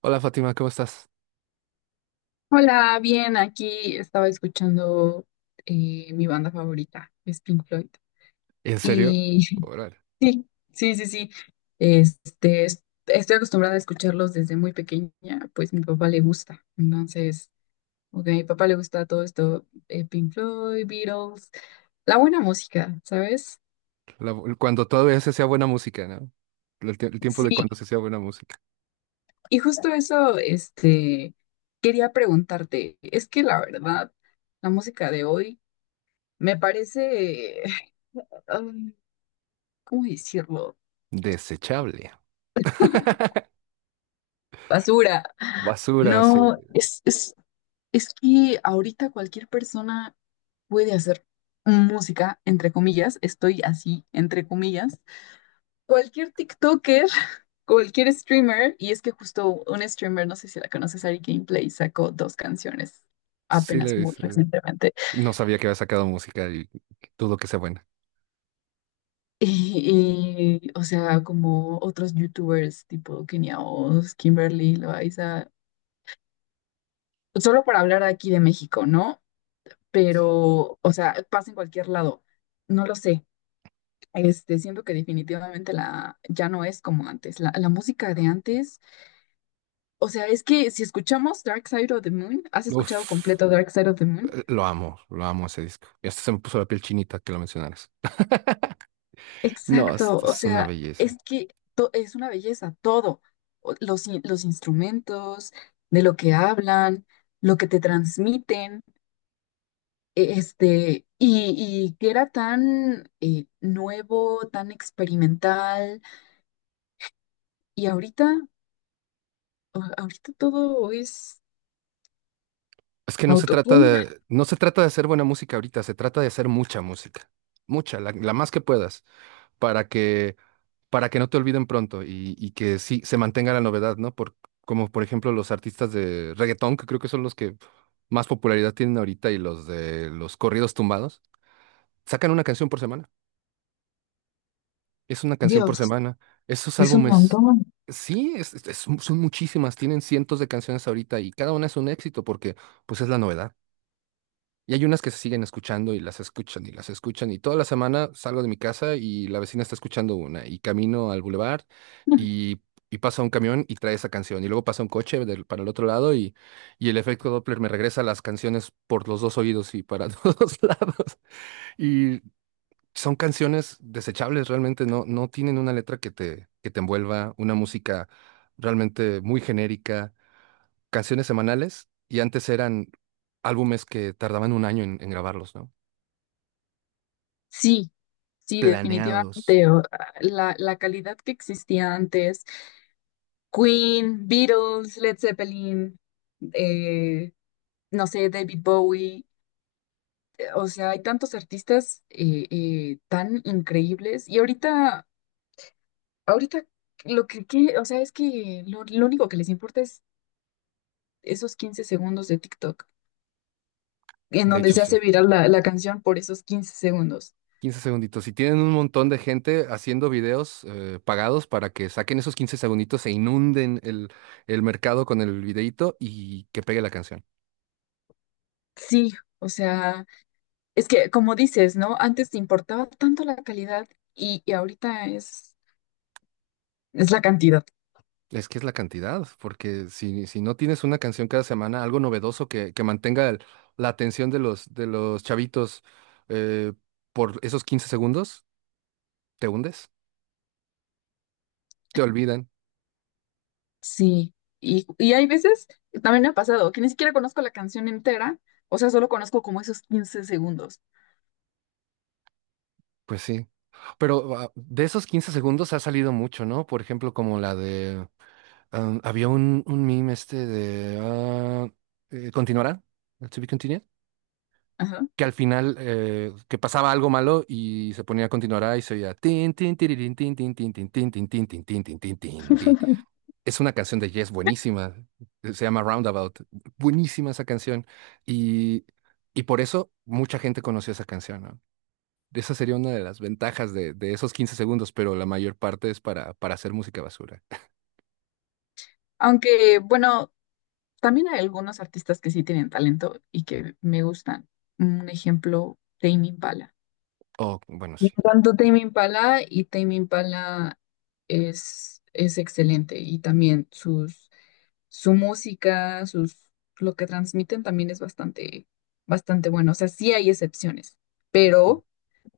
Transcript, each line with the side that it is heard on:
right: Hola Fátima, ¿cómo estás?
left: Hola, bien, aquí estaba escuchando mi banda favorita, es Pink Floyd.
right: ¿En serio?
left: Y
right: Órale.
left: sí, sí, sí, sí. Este, estoy acostumbrada a escucharlos desde muy pequeña, pues mi papá le gusta. Entonces, ok, a mi papá le gusta todo esto, Pink Floyd, Beatles, la buena música, ¿sabes?
right: Cuando todavía se hacía buena música, ¿no? El tiempo
left: Sí,
right: de cuando se hacía buena música.
left: y justo eso, este, quería preguntarte, es que la verdad, la música de hoy me parece... ¿cómo decirlo?
right: Desechable.
left: Basura.
right: Basura, sí.
left: No, es que ahorita cualquier persona puede hacer música, entre comillas, estoy así, entre comillas. Cualquier TikToker, cualquier streamer, y es que justo un streamer, no sé si la conoces, Ari Gameplay, sacó dos canciones
right: Sí le
left: apenas muy
right: dice.
left: recientemente.
right: No sabía que había sacado música y dudo que sea buena.
left: O sea, como otros youtubers tipo Kenia Os, Kimberly, Loaiza, solo para hablar aquí de México, ¿no?, pero, o sea, pasa en cualquier lado. No lo sé. Este, siento que definitivamente la, ya no es como antes. La música de antes, o sea, es que si escuchamos Dark Side of the Moon, ¿has escuchado
right: Uf,
left: completo Dark Side of the Moon?
right: lo amo ese disco. Y hasta se me puso la piel chinita que lo mencionaras. No,
left: Exacto, o
right: es una
left: sea,
right: belleza.
left: es que es una belleza, todo. Los instrumentos, de lo que hablan, lo que te transmiten, este, y que era tan nuevo, tan experimental. Y ahorita todo es
right: Es que no se trata
left: autotune.
right: de, no se trata de hacer buena música ahorita, se trata de hacer mucha música. Mucha, la más que puedas, para que para que no te olviden pronto y que sí se mantenga la novedad, ¿no? Por, como por ejemplo los artistas de reggaetón, que creo que son los que más popularidad tienen ahorita, y los de los corridos tumbados, sacan una canción por semana. Es una canción por
left: Dios,
right: semana. Esos
left: es un
right: álbumes,
left: montón.
right: sí, son muchísimas, tienen cientos de canciones ahorita y cada una es un éxito porque pues es la novedad. Y hay unas que se siguen escuchando y las escuchan y las escuchan. Y toda la semana salgo de mi casa y la vecina está escuchando una. Y camino al bulevar y, y pasa un camión y trae esa canción. Y luego pasa un coche para el otro lado y el efecto Doppler me regresa las canciones por los dos oídos y para todos lados. Y son canciones desechables, realmente no, no tienen una letra que te envuelva, una música realmente muy genérica. Canciones semanales y antes eran álbumes que tardaban un año en grabarlos, ¿no?
left: Sí, sí,
right: Planeados.
left: definitivamente. La calidad que existía antes, Queen, Beatles, Led Zeppelin, eh, no sé, David Bowie, o sea, hay tantos artistas tan increíbles y ahorita lo o sea, es que lo único que les importa es esos 15 segundos de TikTok, en
right: De
left: donde
right: hecho,
left: se
right: sí.
left: hace viral la canción por esos 15 segundos.
right: Quince segunditos. Si tienen un montón de gente haciendo videos pagados para que saquen esos 15 segunditos e inunden el mercado con el videíto y que pegue la canción.
left: Sí, o sea, es que como dices, ¿no? Antes te importaba tanto la calidad y ahorita es la cantidad.
right: Es que es la cantidad, porque si no tienes una canción cada semana, algo novedoso que mantenga la atención de los chavitos eh, por esos 15 segundos, te hundes, te olvidan.
left: Sí, y hay veces, también me ha pasado, que ni siquiera conozco la canción entera, o sea, solo conozco como esos 15 segundos.
right: Pues sí. Pero de esos 15 segundos ha salido mucho, ¿no? Por ejemplo, como la de había un meme este de continuará, to be continued,
left: Ajá.
right: que al final que pasaba algo malo y se ponía continuará y se oía tin tin tiririn, tin tin tin tin tin tin tin tin tin tin tin tin tin. Es una canción de Yes buenísima, se llama Roundabout, buenísima esa canción y y por eso mucha gente conoció esa canción, ¿no? Esa sería una de las ventajas de esos 15 segundos, pero la mayor parte es para hacer música basura.
left: Aunque, bueno, también hay algunos artistas que sí tienen talento y que me gustan. Un ejemplo, Tame Impala.
right: Oh, bueno,
left: Me
right: sí.
left: encanta Tame Impala y Tame Impala es excelente y también sus su música, sus, lo que transmiten también es bastante, bastante bueno. O sea, sí hay excepciones, pero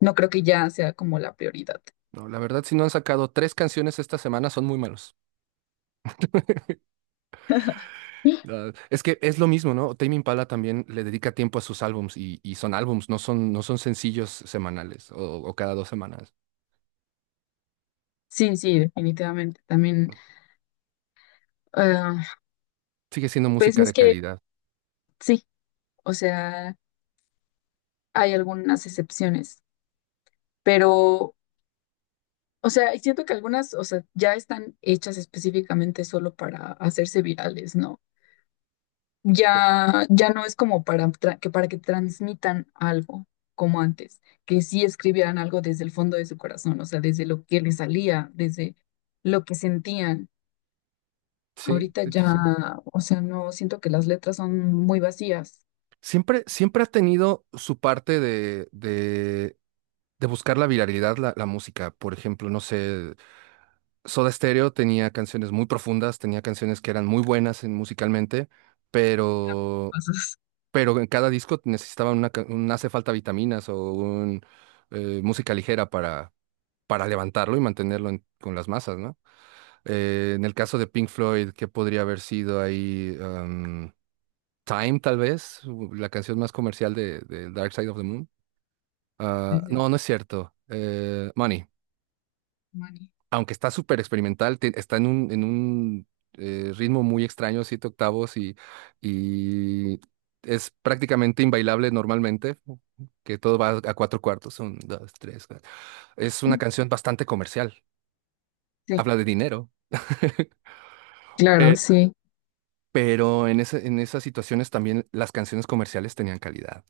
left: no creo que ya sea como la prioridad.
right: No, la verdad, si no han sacado tres canciones esta semana, son muy malos. Ah, es que es lo mismo, ¿no? Tame Impala también le dedica tiempo a sus álbums y son álbums, no son, no son sencillos semanales o cada dos semanas.
left: Sí, sí, definitivamente. También, ah,
right: Sigue siendo
left: pues
right: música
left: es
right: de
left: que
right: calidad.
left: sí, o sea, hay algunas excepciones, pero, o sea, y siento que algunas, o sea, ya están hechas específicamente solo para hacerse virales, ¿no? Ya, ya no es como para, que, para que transmitan algo como antes, que sí escribieran algo desde el fondo de su corazón, o sea, desde lo que les salía, desde lo que sentían.
right: Sí,
left: Ahorita
right: de hecho sí.
left: ya, o sea, no siento que las letras son muy vacías.
right: Siempre, siempre ha tenido su parte de buscar la viralidad, la música. Por ejemplo, no sé, Soda Stereo tenía canciones muy profundas, tenía canciones que eran muy buenas musicalmente, pero
left: Cosas
right: en cada disco necesitaban una, un hace falta vitaminas o un música ligera para levantarlo y mantenerlo con las masas, ¿no? En el caso de Pink Floyd, ¿qué podría haber sido ahí? Am, Time, tal vez, la canción más comercial de Dark Side of the Moon. Ah,
left: desde
right: no, no es cierto. Money.
left: Mani.
right: Aunque está súper experimental, está en un ritmo muy extraño, 7/8, y es prácticamente inbailable normalmente, que todo va a 4/4, un, dos, tres, cuatro. Es una canción bastante comercial,
left: Sí,
right: habla de dinero,
left: claro,
right: pe-
left: sí,
right: pero en en esas situaciones también las canciones comerciales tenían calidad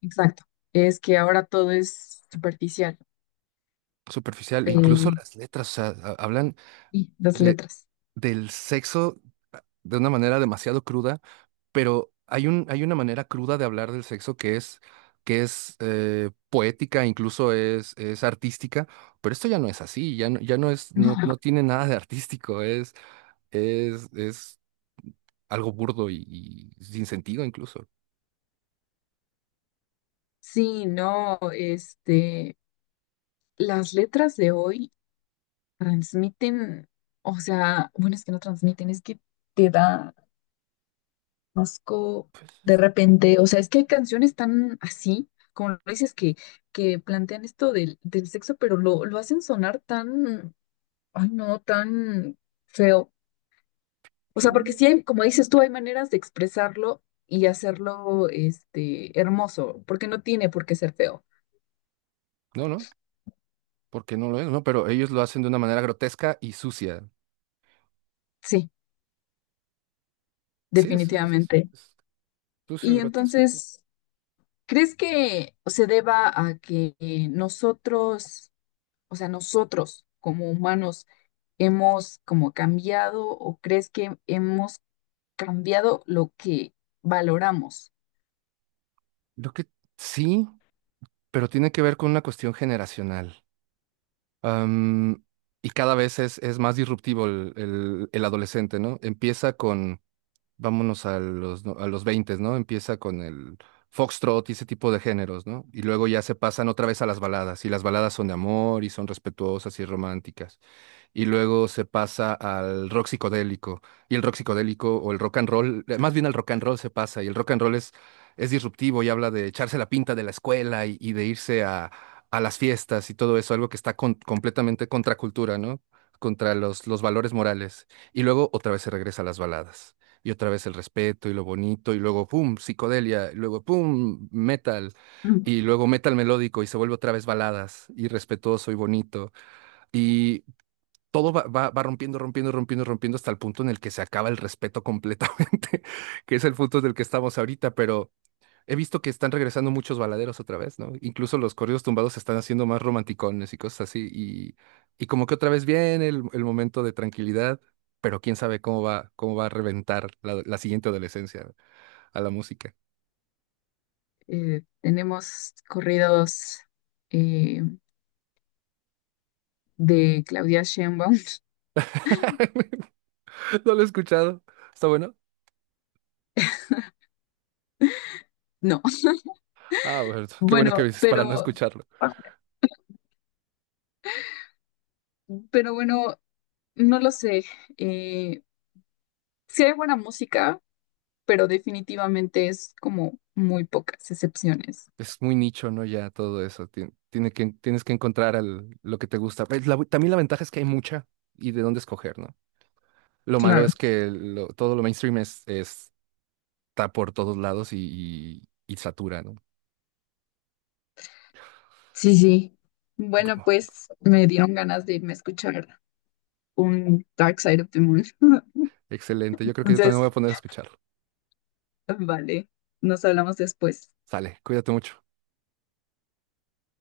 left: exacto. Es que ahora todo es superficial.
right: superficial, e incluso
left: eh,
right: las letras, o sea, hablan
left: y las
right: de,
left: letras.
right: del sexo de una manera demasiado cruda, pero hay un, hay una manera cruda de hablar del sexo que es poética, incluso es artística, pero esto ya no es así, ya no, ya no es, no,
left: No.
right: no tiene nada de artístico, es algo burdo y sin sentido incluso,
left: Sí, no, este, las letras de hoy transmiten, o sea, bueno, es que no transmiten, es que te da asco de repente, o sea, es que hay canciones tan así, como lo dices, que plantean esto del sexo, pero lo hacen sonar tan, ay no, tan feo. O
right: ¿sí?
left: sea, porque
right: Ujú.
left: sí hay, como dices tú, hay maneras de expresarlo y hacerlo, este, hermoso, porque no tiene por qué ser feo.
right: No, no, porque no lo es, ¿no? Pero ellos lo hacen de una manera grotesca y sucia.
left: Sí,
right: Sí,
left: definitivamente.
right: es sucio y
left: Y
right: grotesco.
left: entonces. ¿Crees que se deba a que nosotros, o sea, nosotros como humanos hemos como cambiado o crees que hemos cambiado lo que valoramos?
right: Lo que sí, pero tiene que ver con una cuestión generacional. Am, y cada vez es más disruptivo el adolescente, ¿no? Empieza con, vámonos a los, a los 20, ¿no? Empieza con el foxtrot y ese tipo de géneros, ¿no? Y luego ya se pasan otra vez a las baladas, y las baladas son de amor y son respetuosas y románticas y luego se pasa al rock psicodélico. Y el rock psicodélico o el rock and roll, más bien al rock and roll se pasa, y el rock and roll es disruptivo y habla de echarse la pinta de la escuela y de irse a las fiestas y todo eso, algo que está completamente contra cultura, ¿no? Contra los valores morales. Y luego otra vez se regresa a las baladas. Y otra vez el respeto y lo bonito, y luego pum, psicodelia, y luego pum, metal,
left: Mm.
right: y luego metal melódico, y se vuelve otra vez baladas, y respetuoso y bonito. Y todo va, va, va rompiendo, rompiendo, rompiendo, rompiendo hasta el punto en el que se acaba el respeto completamente, que es el punto del que estamos ahorita, pero he visto que están regresando muchos baladeros otra vez, ¿no? Incluso los corridos tumbados se están haciendo más romanticones y cosas así, y como que otra vez viene el momento de tranquilidad, pero quién sabe cómo va a reventar la, la siguiente adolescencia a la música.
left: Tenemos corridos eh, de Claudia Sheinbaum.
right: No lo he escuchado. ¿Está bueno?
left: No,
right: Ah, bueno, qué bueno que
left: bueno,
right: dices para no
left: pero,
right: escucharlo.
left: pero bueno, no lo sé. Eh, sí hay buena música, pero definitivamente es como muy pocas excepciones.
right: Es muy nicho, ¿no? Ya todo eso. Tiene que, tienes que encontrar lo que te gusta. Pues, también la ventaja es que hay mucha y de dónde escoger, ¿no? Lo malo
left: Claro.
right: es que todo lo mainstream es, está por todos lados y, y satura, ¿no?
left: Sí, sí.
right: Bu-
left: Bueno, pues me dieron ganas de irme a escuchar un Dark Side of the Moon.
right: Excelente. Yo creo que yo también
left: Entonces,
right: voy a poner a escucharlo.
left: vale, nos hablamos después.
right: Sale, cuídate mucho.